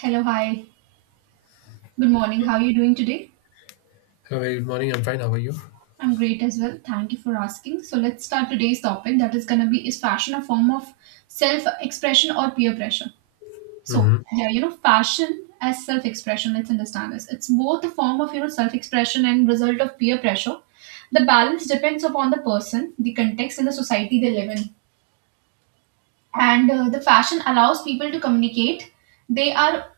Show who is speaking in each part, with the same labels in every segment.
Speaker 1: Hello, hi. Good morning. How are you doing today?
Speaker 2: Hello, very good morning. I'm fine. How are you?
Speaker 1: I'm great as well. Thank you for asking. So let's start today's topic that is going to be, is fashion a form of self-expression or peer pressure?
Speaker 2: Hmm.
Speaker 1: Fashion as self-expression, let's understand this. It's both a form of, self-expression and result of peer pressure. The balance depends upon the person, the context and the society they live in. And the fashion allows people to communicate they are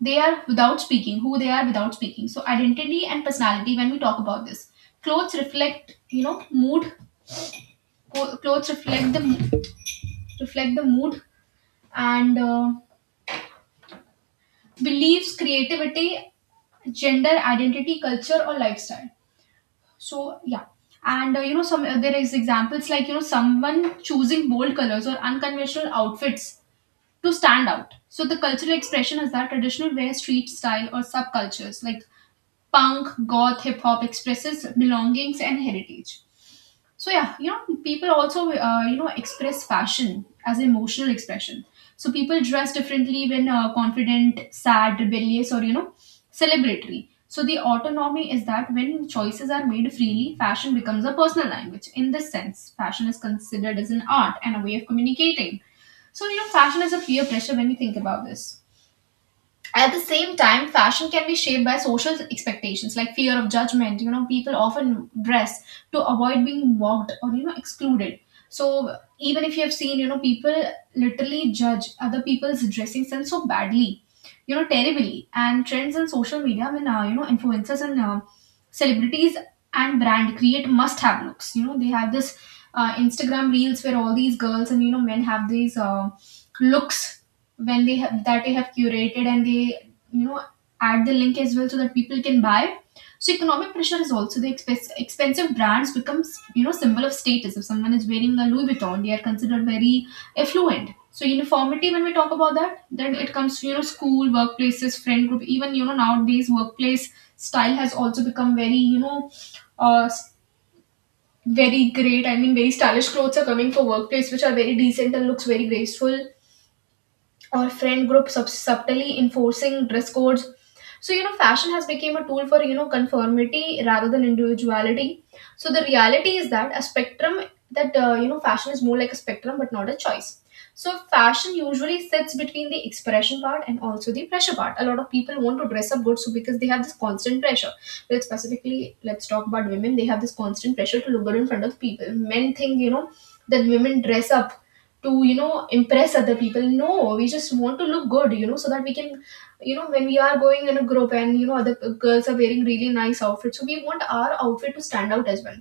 Speaker 1: they are without speaking who they are without speaking. So identity and personality, when we talk about this, clothes reflect mood. Co- clothes reflect the mo- Reflect the mood and beliefs, creativity, gender identity, culture or lifestyle. So yeah and you know some There is examples like, someone choosing bold colors or unconventional outfits to stand out. So the cultural expression is that traditional wear, street style or subcultures like punk, goth, hip hop expresses belongings and heritage. So yeah, people also express fashion as emotional expression. So people dress differently when confident, sad, rebellious, or celebratory. So the autonomy is that when choices are made freely, fashion becomes a personal language. In this sense, fashion is considered as an art and a way of communicating. So fashion is a peer pressure when you think about this. At the same time, fashion can be shaped by social expectations like fear of judgment. You know, people often dress to avoid being mocked or excluded. So even if you have seen, people literally judge other people's dressing sense so badly, terribly, and trends in social media, when influencers and celebrities and brand create must have looks. You know, they have this Instagram reels where all these girls and men have these looks, when they have that they have curated, and they add the link as well so that people can buy. So economic pressure is also the expensive brands becomes, symbol of status. If someone is wearing a Louis Vuitton, they are considered very affluent. So uniformity, when we talk about that, then it comes to, school, workplaces, friend group. Even, nowadays workplace style has also become very, uh, s- very great. I mean, very stylish clothes are coming for workplace which are very decent and looks very graceful. Or friend groups subtly enforcing dress codes. So, fashion has become a tool for, conformity rather than individuality. So the reality is that a spectrum, that, fashion is more like a spectrum but not a choice. So fashion usually sits between the expression part and also the pressure part. A lot of people want to dress up good, so because they have this constant pressure. Let us specifically, let's talk about women. They have this constant pressure to look good in front of people. Men think, that women dress up to, impress other people. No, we just want to look good, so that we can, when we are going in a group and, other girls are wearing really nice outfits, so we want our outfit to stand out as well.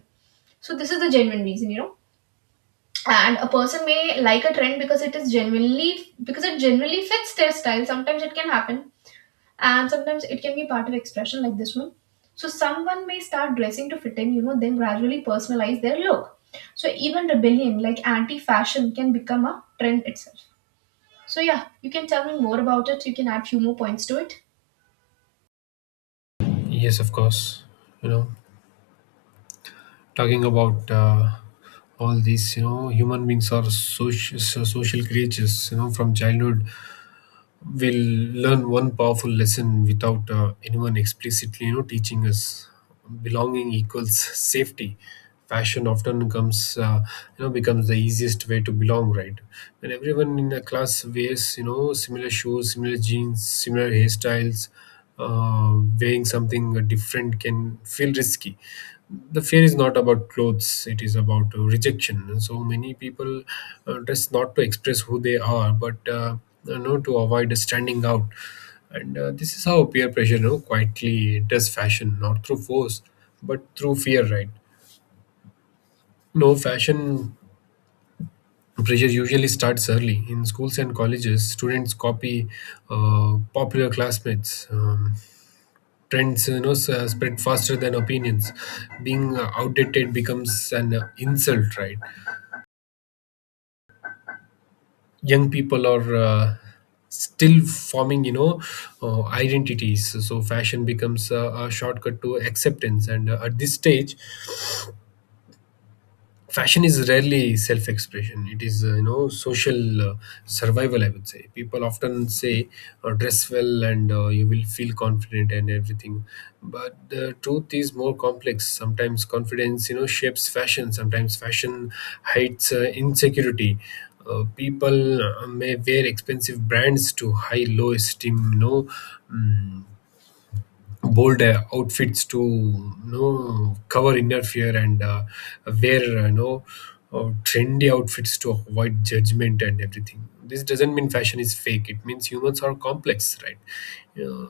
Speaker 1: So this is the genuine reason, and a person may like a trend because it is genuinely because it genuinely fits their style. Sometimes it can happen, and sometimes it can be part of expression like this one. So someone may start dressing to fit in, then gradually personalize their look. So even rebellion like anti-fashion can become a trend itself. So yeah, you can tell me more about it. You can add few more points to it.
Speaker 2: Yes, of course. You know, talking about all these, human beings are social, so social creatures. You know, from childhood, we'll learn one powerful lesson without anyone explicitly teaching us, belonging equals safety. Fashion often comes becomes the easiest way to belong, right? When everyone in a class wears similar shoes, similar jeans, similar hairstyles, uh, wearing something different can feel risky. The fear is not about clothes, it is about rejection. And so many people dress not to express who they are, but to avoid standing out. And this is how peer pressure quietly does fashion, not through force but through fear, right? No, fashion pressure usually starts early in schools and colleges. Students copy popular classmates. Trends spread faster than opinions. Being outdated becomes an insult, right? Young people are still forming identities, so fashion becomes a shortcut to acceptance. And at this stage, fashion is rarely self-expression. It is social survival, I would say. People often say, dress well and you will feel confident and everything, but the truth is more complex. Sometimes confidence shapes fashion, sometimes fashion hides insecurity. People may wear expensive brands to high low esteem, mm, bold outfits to cover inner fear, and wear trendy outfits to avoid judgment and everything. This doesn't mean fashion is fake, it means humans are complex, right? Yeah,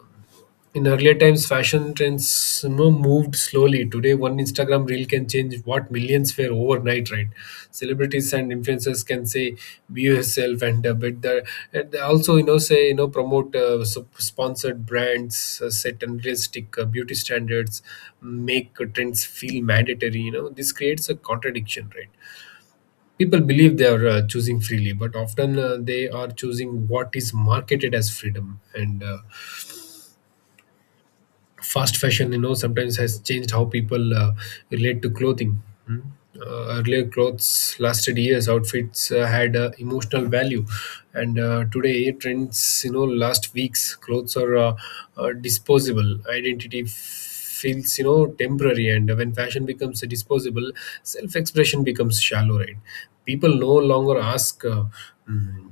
Speaker 2: in earlier times, fashion trends moved slowly. Today, one Instagram reel can change what millions were overnight, right? Celebrities and influencers can say, "Be yourself," and they also say, promote sponsored brands, set unrealistic beauty standards, make trends feel mandatory. You know, this creates a contradiction, right? People believe they are choosing freely, but often they are choosing what is marketed as freedom and. Fast fashion sometimes has changed how people relate to clothing. Hmm. Earlier, clothes lasted years, outfits had emotional value, and today trends last weeks, clothes are disposable, identity feels temporary. And when fashion becomes disposable, self expression becomes shallow, right? People no longer ask, "Hmm,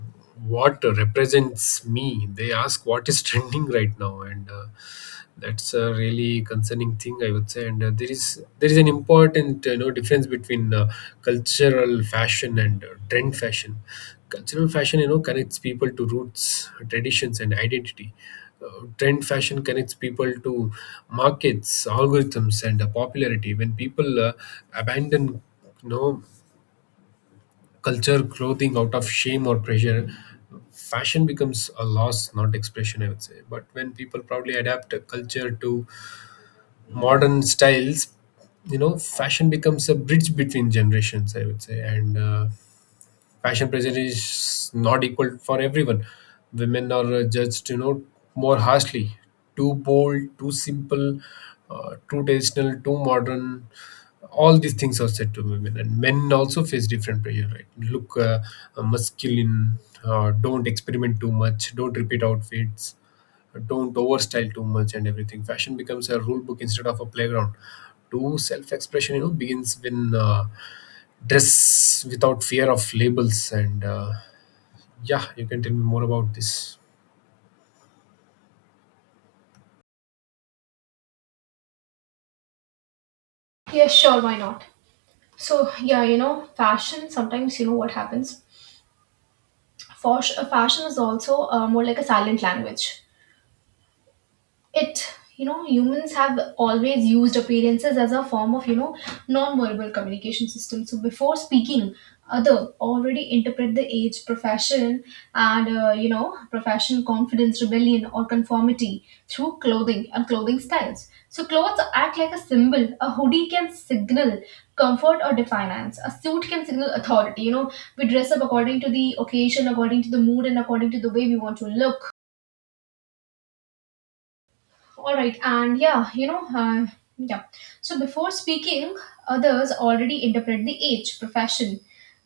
Speaker 2: what represents me? They ask, what is trending right now? And that's a really concerning thing, I would say. And there is an important difference between cultural fashion and trend fashion. Cultural fashion connects people to roots, traditions and identity. Trend fashion connects people to markets, algorithms and popularity. When people abandon you know culture clothing out of shame or pressure, fashion becomes a loss, not expression, I would say. But when people proudly adapt a culture to modern styles, fashion becomes a bridge between generations, I would say. And fashion pressure is not equal for everyone. Women are judged more harshly, too bold, too simple, too traditional, too modern, all these things are said to women. And men also face different pressure, right? Look, masculine, don't experiment too much, don't repeat outfits, don't overstyle too much and everything. Fashion becomes a rule book instead of a playground. Do self-expression begins when dress without fear of labels. And yeah, you can tell me more about this.
Speaker 1: Yes, sure, why not? So yeah, fashion. Sometimes you know what happens. Fashion is also more like a silent language. It Humans have always used appearances as a form of, non-verbal communication system. So before speaking, other already interpret the age, profession, and you know profession confidence, rebellion or conformity through clothing and clothing styles. So clothes act like a symbol. A hoodie can signal comfort or defiance. A suit can signal authority. You know, we dress up according to the occasion, according to the mood, and according to the way we want to look. All right, and yeah, you know, yeah. So before speaking, others already interpret the age, profession,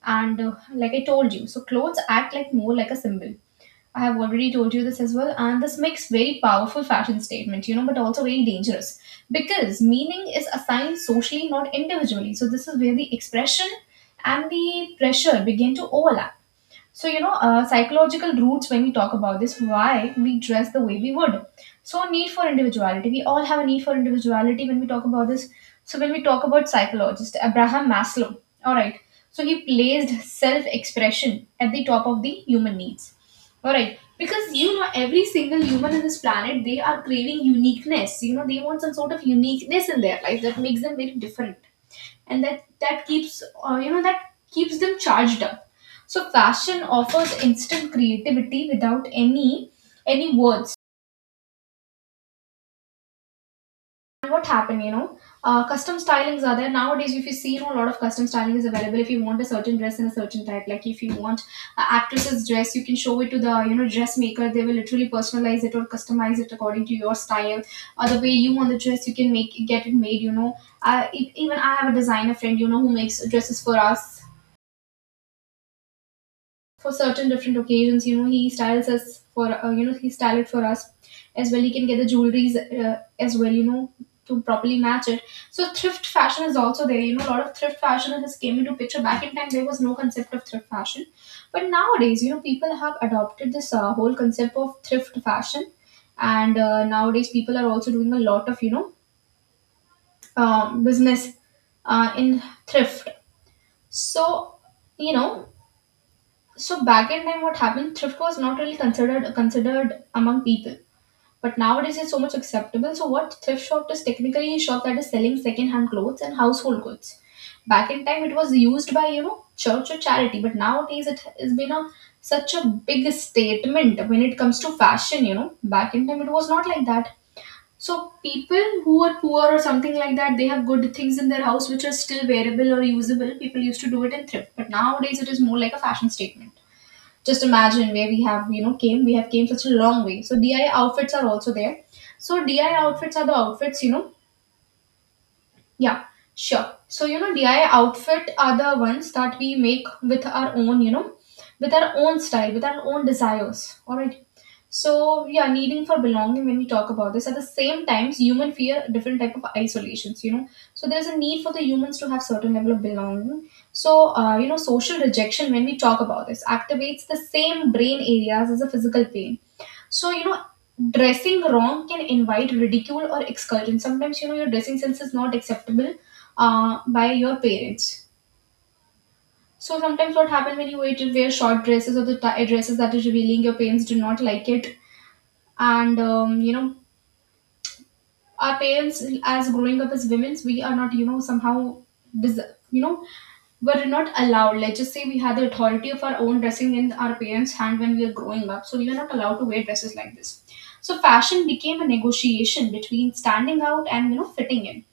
Speaker 1: and like I told you, so clothes act like, more like a symbol. I have already told you this as well, and this makes very powerful fashion statement, but also very dangerous because meaning is assigned socially, not individually. So this is where the expression and the pressure begin to overlap. So, psychological roots when we talk about this, why we dress the way we would. So, need for individuality. We all have a need for individuality when we talk about this. So, when we talk about psychologist Abraham Maslow, all right. So, he placed self expression at the top of the human needs, all right. Because every single human in this planet, they are craving uniqueness. They want some sort of uniqueness in their life that makes them very different, and that keeps, that keeps them charged up. So fashion offers instant creativity without any words. And what happened, custom stylings are there nowadays. If you see, a lot of custom styling is available. If you want a certain dress in a certain type, like if you want an actress's dress, you can show it to the, dressmaker. They will literally personalize it or customize it according to your style or the way you want the dress. You can make get it made. Even I have a designer friend, who makes dresses for us for certain different occasions. You know, he styles us for, he style it for us as well. He can get the jewelries as well. To properly match it. So thrift fashion is also there. You know, a lot of thrift fashion has came into picture. Back in time, there was no concept of thrift fashion, but nowadays, people have adopted this whole concept of thrift fashion, and nowadays people are also doing a lot of, business in thrift. So you know so back in time, what happened? Thrift was not really considered among people, but nowadays it's so much acceptable. So what thrift shop is technically a shop that is selling second-hand clothes and household goods. Back in time, it was used by, church or charity, but nowadays it has been a such a big statement when it comes to fashion. You know, back in time it was not like that. So people who are poor or something like that, they have good things in their house which are still wearable or usable. People used to do it in thrift, but nowadays it is more like a fashion statement. Just imagine where we have, you know came we have came such a long way. So DI outfits are also there. So DI outfits are the outfits, yeah sure, so DI outfit are the ones that we make with our own, with our own style, with our own desires, all right. So yeah, needing for belonging when we talk about this, at the same times human fear different type of isolations, you know. So there's a need for the humans to have certain level of belonging. So social rejection when we talk about this activates the same brain areas as a physical pain. So dressing wrong can invite ridicule or exclusion. Sometimes, your dressing sense is not acceptable by your parents. So sometimes what happens when you wear short dresses or the dresses that is revealing, your parents do not like it, and our parents, as growing up as women, we are not, somehow, des- you know we're not allowed. Let's just say we had the authority of our own dressing in our parents' hand when we are growing up, so we were not allowed to wear dresses like this. So fashion became a negotiation between standing out and, fitting in.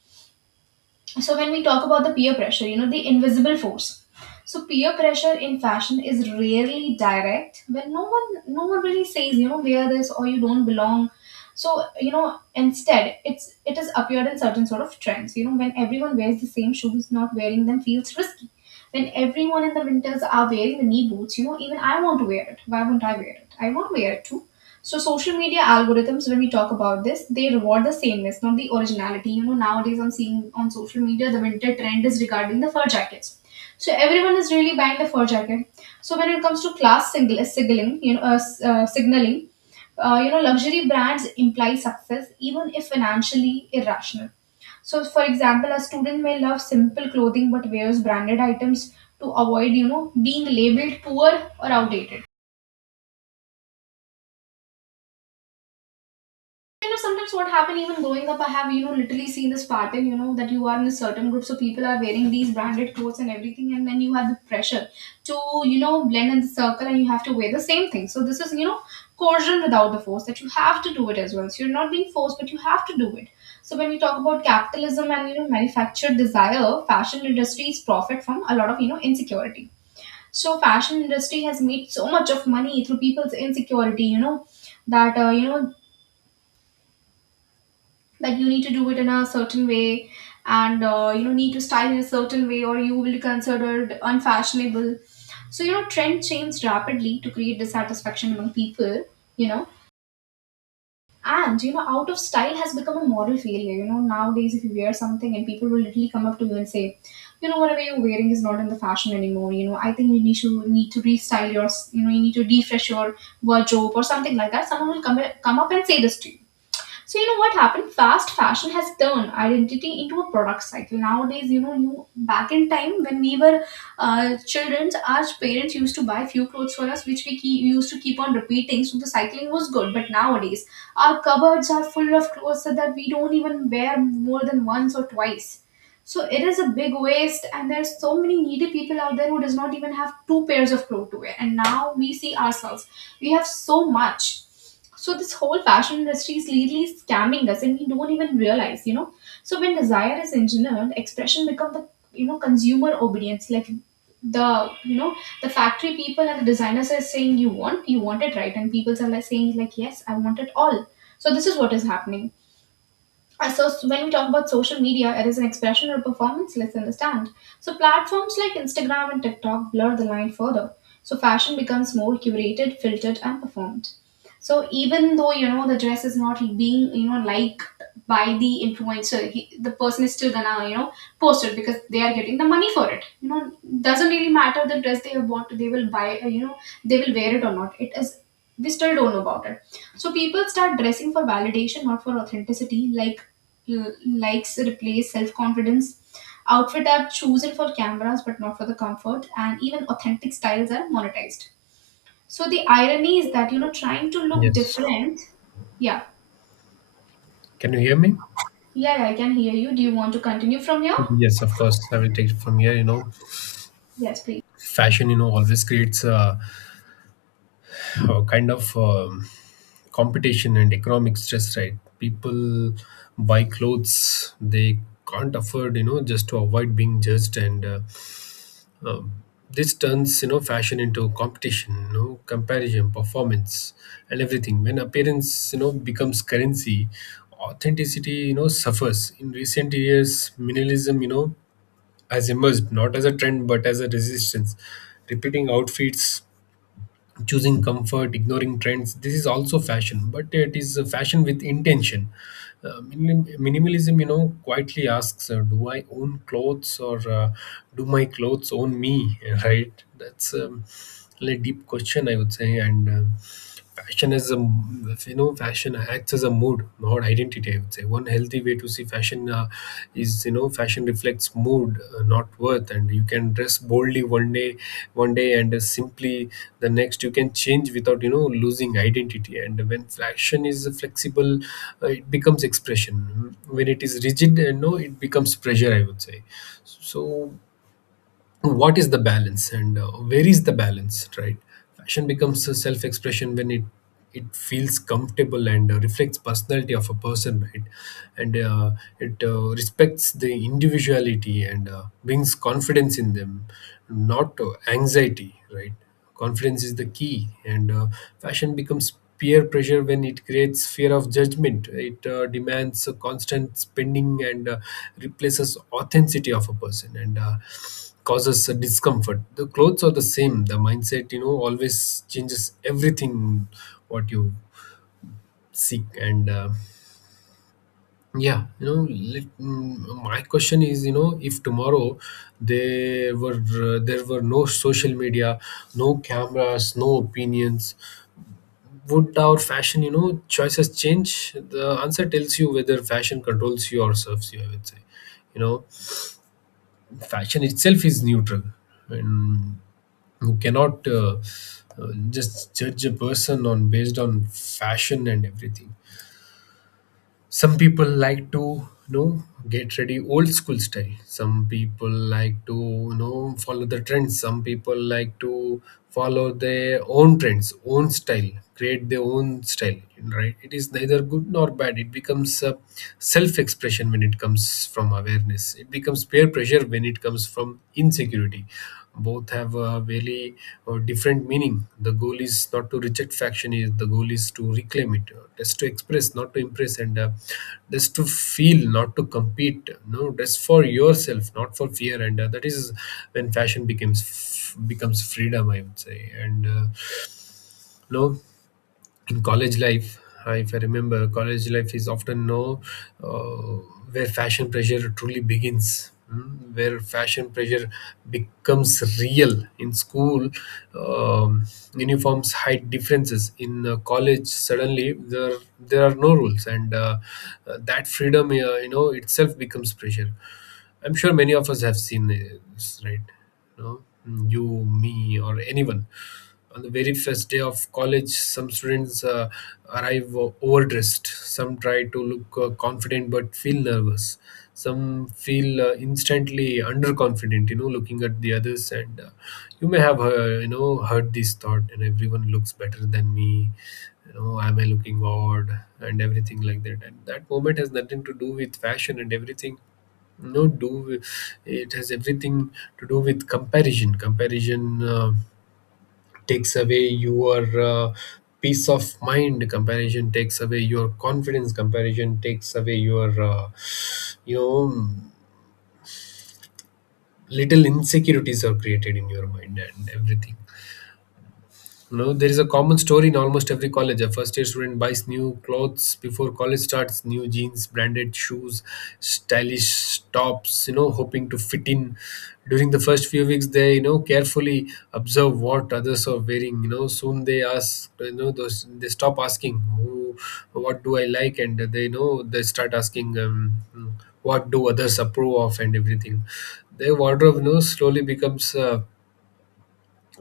Speaker 1: So when we talk about the peer pressure, you know, the invisible force. So peer pressure in fashion is rarely direct, when no one really says, you know, wear this or you don't belong. So, you know, instead it's it is appeared in certain sort of trends. You know, when everyone wears the same shoes, not wearing them feels risky. When everyone in the winters are wearing the knee boots, you know, even I want to wear it. Why will not I wear it? I want to wear it too. So social media algorithms, when we talk about this, they reward the sameness, not the originality. You know, nowadays I'm seeing on social media the winter trend is regarding the fur jackets. So everyone is really buying the fur jacket. So when it comes to class singl- signaling, you know, s- signaling, you know, luxury brands imply success even if financially irrational. So, for example, a student may love simple clothing but wears branded items to avoid, you know, being labeled poor or outdated. You know, sometimes what happened, even growing up, I have, you know, literally seen this pattern, you know, that you are in a certain group, so people are wearing these branded clothes and everything, and then you have the pressure to, you know, blend in the circle and you have to wear the same thing. So this is, you know, coercion without the force, that you have to do it as well. So you're not being forced, but you have to do it. So when we talk about capitalism and, you know, manufactured desire, fashion industries profit from a lot of, you know, insecurity. So fashion industry has made so much of money through people's insecurity, you know, that like you need to do it in a certain way, and you know, need to style in a certain way or you will be considered unfashionable. So, you know, trend changed rapidly to create dissatisfaction among people, you know and, you know, out of style has become a moral failure. You know, nowadays if you wear something, and people will literally come up to you and say, you know, whatever you're wearing is not in the fashion anymore. You know, I think you need to restyle your, you know, you need to refresh your wardrobe or something like that. Someone will come up and say this to you. So, you know, what happened? Fast fashion has turned identity into a product cycle. Nowadays, you know, you back in time when we were children, our parents used to buy few clothes for us, which we used to keep on repeating. So the cycling was good. But nowadays, our cupboards are full of clothes so that we don't even wear more than once or twice. So it is a big waste, and there's so many needy people out there who does not even have two pairs of clothes to wear. And now we see ourselves, we have so much. So this whole fashion industry is literally scamming us, and we don't even realize, you know. So when desire is engineered, expression become the, you know, consumer obedience, like the, you know the factory people and the designers are saying, you want, you want it, right? And people are like saying like, yes, I want it all. So this is what is happening. So when we talk about social media, it is an expression or performance. Let's understand. So platforms like Instagram and TikTok blur the line further. So fashion becomes more curated, filtered, and performed. So even though, you know, the dress is not being, you know, liked by the influencer, the person is still gonna, you know, post it because they are getting the money for it. You know, doesn't really matter the dress they have bought, they will buy. You know, they will wear it or not, it is, we still don't know about it. So people start dressing for validation, not for authenticity. Like, likes replace self confidence. Outfit are chosen for cameras but not for the comfort, and even authentic styles are monetized. So the irony is that, you know, trying to look
Speaker 2: Yes,
Speaker 1: different. Yeah,
Speaker 2: can you hear me?
Speaker 1: yeah, yeah, I can hear you. Do you want to continue from here?
Speaker 2: Yes, of course. I will take it from here. You know,
Speaker 1: Yes, please.
Speaker 2: fashion, you know, always creates a kind of competition and economic stress, right? People buy clothes they can't afford, you know, just to avoid being judged. And Um, this turns fashion into competition, you know, comparison, performance, and everything. When appearance becomes currency, authenticity suffers. In recent years, minimalism has emerged, not as a trend but as a resistance. Repeating outfits, choosing comfort, ignoring trends, this is also fashion, but it is a fashion with intention. Minimalism quietly asks, do I own clothes, or do my clothes own me right? That's a deep question, I would say. And fashion as a fashion acts as a mood, not identity, I would say. One healthy way to see fashion is, fashion reflects mood, not worth, and you can dress boldly one day and simply the next. You can change without losing identity. And when fashion is flexible, it becomes expression. When it is rigid and no, it becomes pressure, I would say. So what is the balance, and where is the balance, right? Fashion becomes a self-expression when it feels comfortable and reflects personality of a person, right? And it respects the individuality and brings confidence in them, not anxiety, right? Confidence is the key. And fashion becomes peer pressure when it creates fear of judgment. It demands a constant spending and replaces authenticity of a person and causes a discomfort. The clothes are the same. The mindset, you know, always changes everything what you seek. And. Yeah, you know, my question is, you know, if tomorrow there were there were no social media, no cameras, no opinions, would our fashion, you know, choices change? The answer tells you whether fashion controls you or serves you, I would say. You know, fashion itself is neutral, and you cannot just judge a person on based on fashion and everything. Some people like to get ready old school style, some people like to follow the trends, some people like to follow their own trends, own style, create their own style, right? It is neither good nor bad. It becomes self expression when it comes from awareness, it becomes peer pressure when it comes from insecurity. Both have a very different meaning. The goal is not to reject faction; is the goal is to reclaim it, just to express, not to impress, and just to feel, not to compete. No, just for yourself, not for fear. And that is when fashion becomes freedom, I would say. And no, in college life, if I remember, college life is often now, uh, where fashion pressure truly begins, where fashion pressure becomes real. In school, um, uniforms hide differences. In college, suddenly there are no rules, and that freedom itself becomes pressure. I'm sure many of us have seen this, right? Know, you, me, or anyone. On the very first day of college, some students arrive overdressed. Some try to look confident but feel nervous. Some feel instantly underconfident, you know, looking at the others. And you may have, heard this thought, and everyone looks better than me. You know, am I looking odd? And everything like that. And that moment has nothing to do with fashion and everything. No, do, it has everything to do with comparison. Comparison takes away your peace of mind, comparison takes away your confidence, comparison takes away your you know little insecurities are created in your mind and everything. No, there is a common story in almost every college. A first year student buys new clothes before college starts, new jeans, branded shoes, stylish tops, you know, hoping to fit in. During the first few weeks, they, you know, carefully observe what others are wearing. You know, soon they ask, you know, those they stop asking, who, what do I like? And they know they start asking, what do others approve of and everything. Their wardrobe, you know, slowly becomes.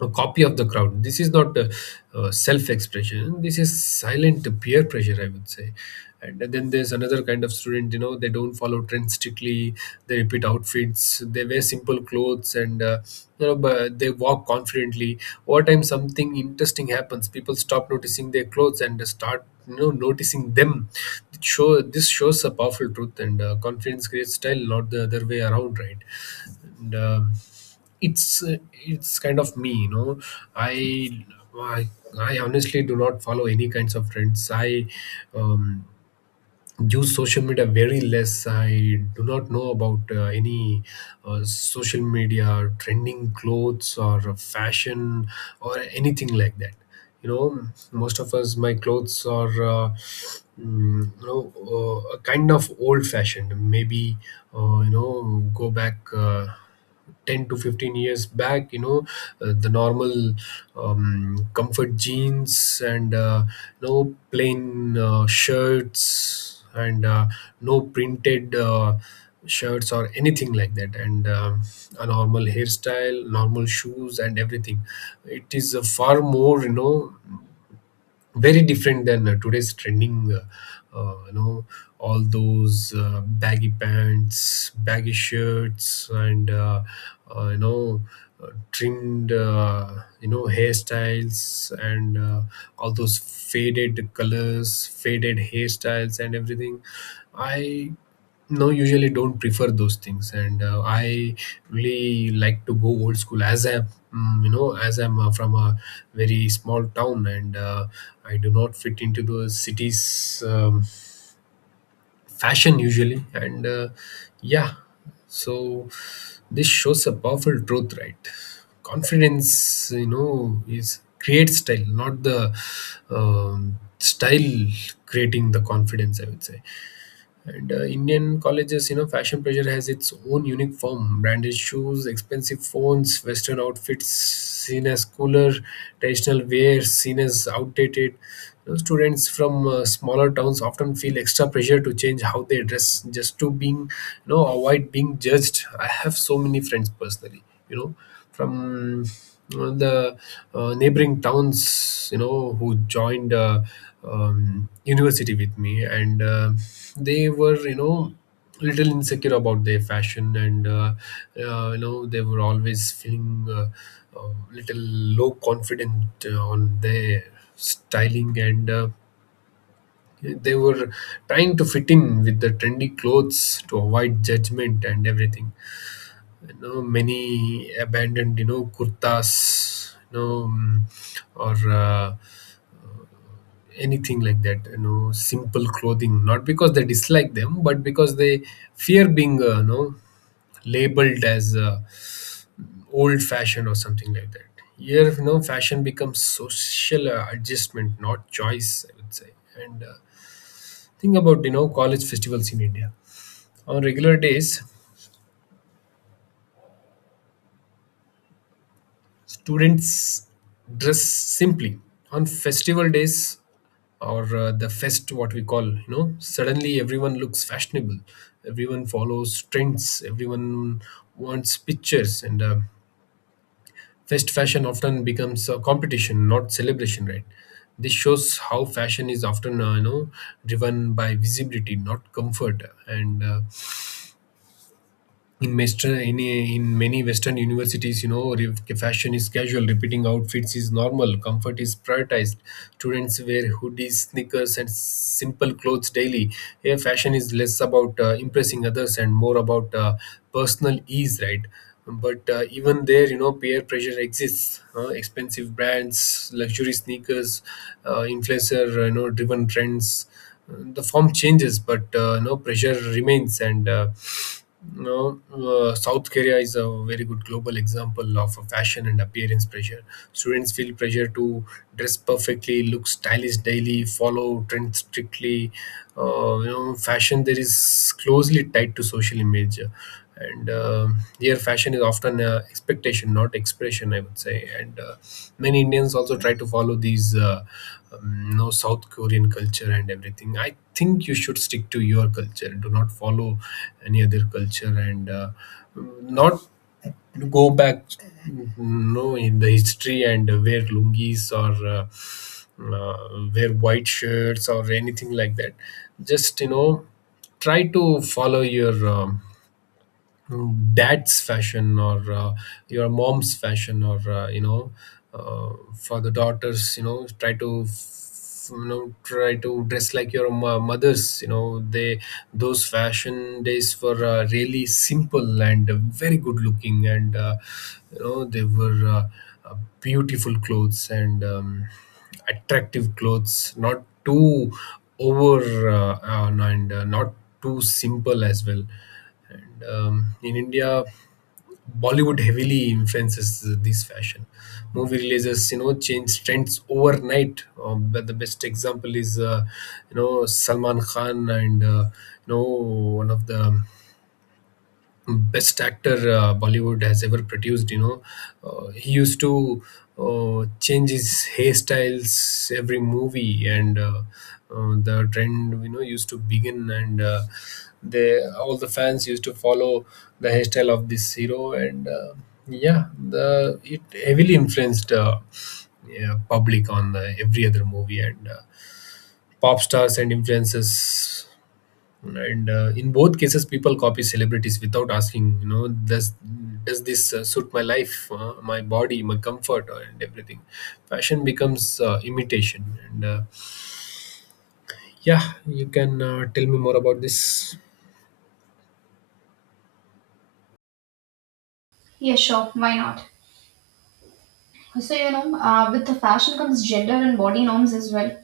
Speaker 2: A copy of the crowd. This is not self-expression. This is silent peer pressure, I would say. And then there's another kind of student, you know, they don't follow trends strictly. They repeat outfits. They wear simple clothes, and but they walk confidently. Over time, something interesting happens. People stop noticing their clothes and start, you know, noticing them. It show This shows a powerful truth, and confidence creates style, not the other way around, right? And it's kind of me, I, I I honestly do not follow any kinds of trends. I um use social media very less. I do not know about any social media trending clothes or fashion or anything like that. You know, most of us, my clothes are you know, kind of old fashioned maybe. You know, go back 10 to 15 years back, you know, the normal comfort jeans and no plain shirts and no printed shirts or anything like that. And a normal hairstyle, normal shoes and everything. It is far more, you know, very different than today's trending, you know, all those baggy pants, baggy shirts and you know, trimmed, you know, hairstyles and all those faded colors, faded hairstyles and everything. I No, usually don't prefer those things. And I really like to go old school, as I, you know, as I'm from a very small town. And I do not fit into the city's fashion usually. And yeah. So this shows a powerful truth, right? Confidence, you know, is create style, not the style creating the confidence, I would say. And Indian colleges, you know, fashion pressure has its own unique form. Branded shoes, expensive phones, Western outfits seen as cooler, traditional wear seen as outdated. You know, students from smaller towns often feel extra pressure to change how they dress, just to being, you know, avoid being judged. I have so many friends personally, you know, from the neighboring towns, you know, who joined university with me. And they were, you know, little insecure about their fashion. And you know, they were always feeling little low confident on their styling. And they were trying to fit in with the trendy clothes to avoid judgment and everything. You know, many abandoned, you know, kurtas, you know mm, or uh, anything like that, you know, simple clothing, not because they dislike them, but because they fear being, you know, labeled as old fashioned or something like that. Here, you know, fashion becomes social adjustment, not choice, I would say. And think about, you know, college festivals in india. On regular days, students dress simply. On festival days, or the fest, what we call, you know, suddenly everyone looks fashionable. Everyone follows trends. Everyone wants pictures. And fest fashion often becomes a competition, not celebration, right? This shows how fashion is often, you know, driven by visibility, not comfort. And in Western in in many Western universities, you know, fashion is casual, repeating outfits is normal, comfort is prioritized. Students wear hoodies, sneakers, and simple clothes daily. Here, fashion is less about impressing others and more about personal ease, right? But even there, you know, peer pressure exists. Expensive brands, luxury sneakers, influencer, you know, driven trends. The form changes, but no pressure remains. And no, South Korea is a very good global example of a fashion and appearance pressure. Students feel pressure to dress perfectly, look stylish daily, follow trends strictly. You know, fashion there is closely tied to social image, and here fashion is often expectation, not expression, I would say. And many Indians also try to follow these, you know, South Korean culture and everything. I think you should stick to your culture. Do not follow any other culture. And not go back, you know, in the history, and wear lungis or uh, uh, wear white shirts or anything like that. Just, you know, try to follow your dad's fashion or your mom's fashion, or you know, for the daughters, you know, try to you know, try to dress like your mothers. You know, they, those fashion days were really simple and very good looking. And you know, they were uh, beautiful clothes and attractive clothes, not too over, and not too simple as well. In India, Bollywood heavily influences this fashion. Movie releases, you know, change trends overnight. But the best example is, you know, Salman Khan. And you know, one of the best actor Bollywood has ever produced. You know, he used to change his hairstyles every movie, and the trend, you know, used to begin. And they, all the fans used to follow the hairstyle of this hero. And yeah, the it heavily influenced. Yeah, public on every other movie, and pop stars and influences. And in both cases, people copy celebrities without asking, you know, does this suit my life, my body, my comfort, and everything. Fashion becomes imitation. And yeah, you can tell me more about this.
Speaker 1: Yeah, sure. Why not? So, you know, with the fashion comes gender and body norms as well.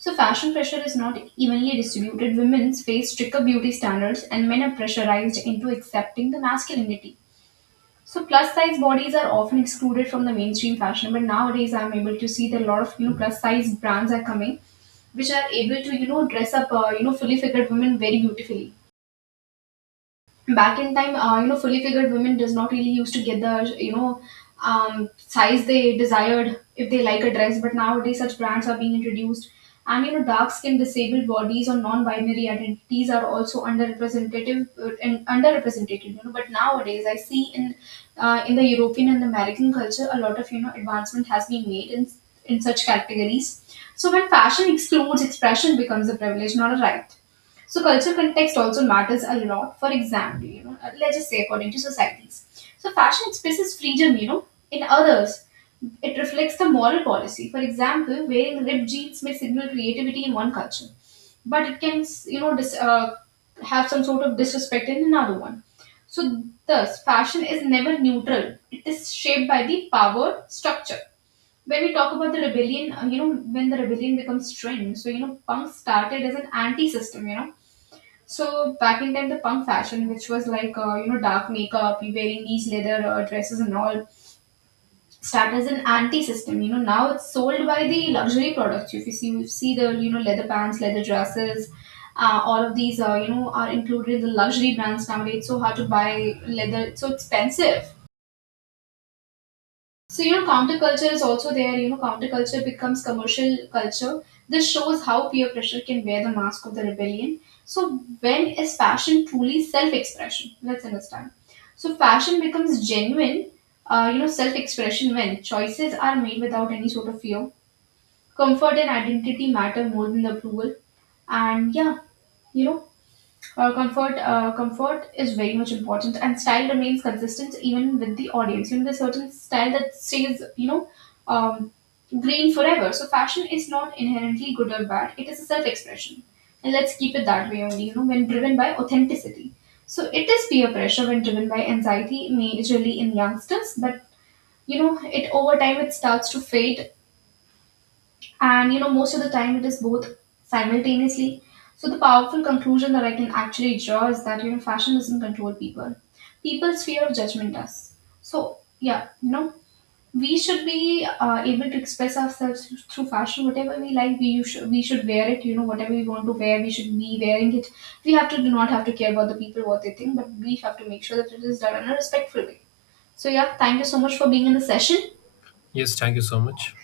Speaker 1: So fashion pressure is not evenly distributed. Women face stricter beauty standards, and men are pressurized into accepting the masculinity. So plus size bodies are often excluded from the mainstream fashion, but nowadays I'm able to see that a lot of, you know, plus size brands are coming, which are able to, you know, dress up, you know, fully figured women very beautifully. Back in time, you know, fully figured women does not really used to get the, you know, size they desired if they like a dress, but nowadays such brands are being introduced. And, you know, dark skinned, disabled bodies or non-binary identities are also underrepresentative, and underrepresented, you know, but nowadays I see in, in the European and American culture a lot of, you know, advancement has been made in such categories. So when fashion excludes, expression becomes a privilege, not a right. So cultural context also matters a lot. For example, you know, let's just say according to societies. So fashion expresses freedom, you know, in others. It reflects the moral policy. For example, wearing ripped jeans may signal creativity in one culture, but it can, you know, have some sort of disrespect in another one. So thus, fashion is never neutral. It is shaped by the power structure. When we talk about the rebellion, you know, when the rebellion becomes trend, so you know, punk started as an anti-system, you know, so back in time, the punk fashion, which was like you know, dark makeup, you wearing these leather dresses and all, started as an anti-system. You know, now it's sold by the luxury products. If you see, you see the, you know, leather pants, leather dresses, all of these, you know, are included in the luxury brands nowadays. It's so hard to buy leather, it's so expensive. So, you know, counterculture is also there. You know, counterculture becomes commercial culture. This shows how peer pressure can wear the mask of the rebellion. So, when is fashion truly self expression? Let's understand. So, fashion becomes genuine, you know, self expression when choices are made without any sort of fear. Comfort and identity matter more than the approval. And yeah, you know, comfort is very much important, and style remains consistent even with the audience. You know, there's certain style that stays, you know, um, green forever. So fashion is not inherently good or bad; it is a self-expression, and let's keep it that way only. You know, when driven by authenticity. So it is peer pressure when driven by anxiety, majorly in youngsters, but you know, it over time it starts to fade. And, you know, most of the time it is both simultaneously. So the powerful conclusion that I can actually draw is that, you know, fashion doesn't control people, people's fear of judgment does. So yeah, you know, we should be, able to express ourselves through fashion. Whatever we like, we you should, we should wear it. You know, whatever we want to wear, we should be wearing it. We have to, do not have to care about the people what they think, but we have to make sure that it is done in a respectful way. So yeah, thank you so much for being in the session.
Speaker 2: Yes, thank you so much.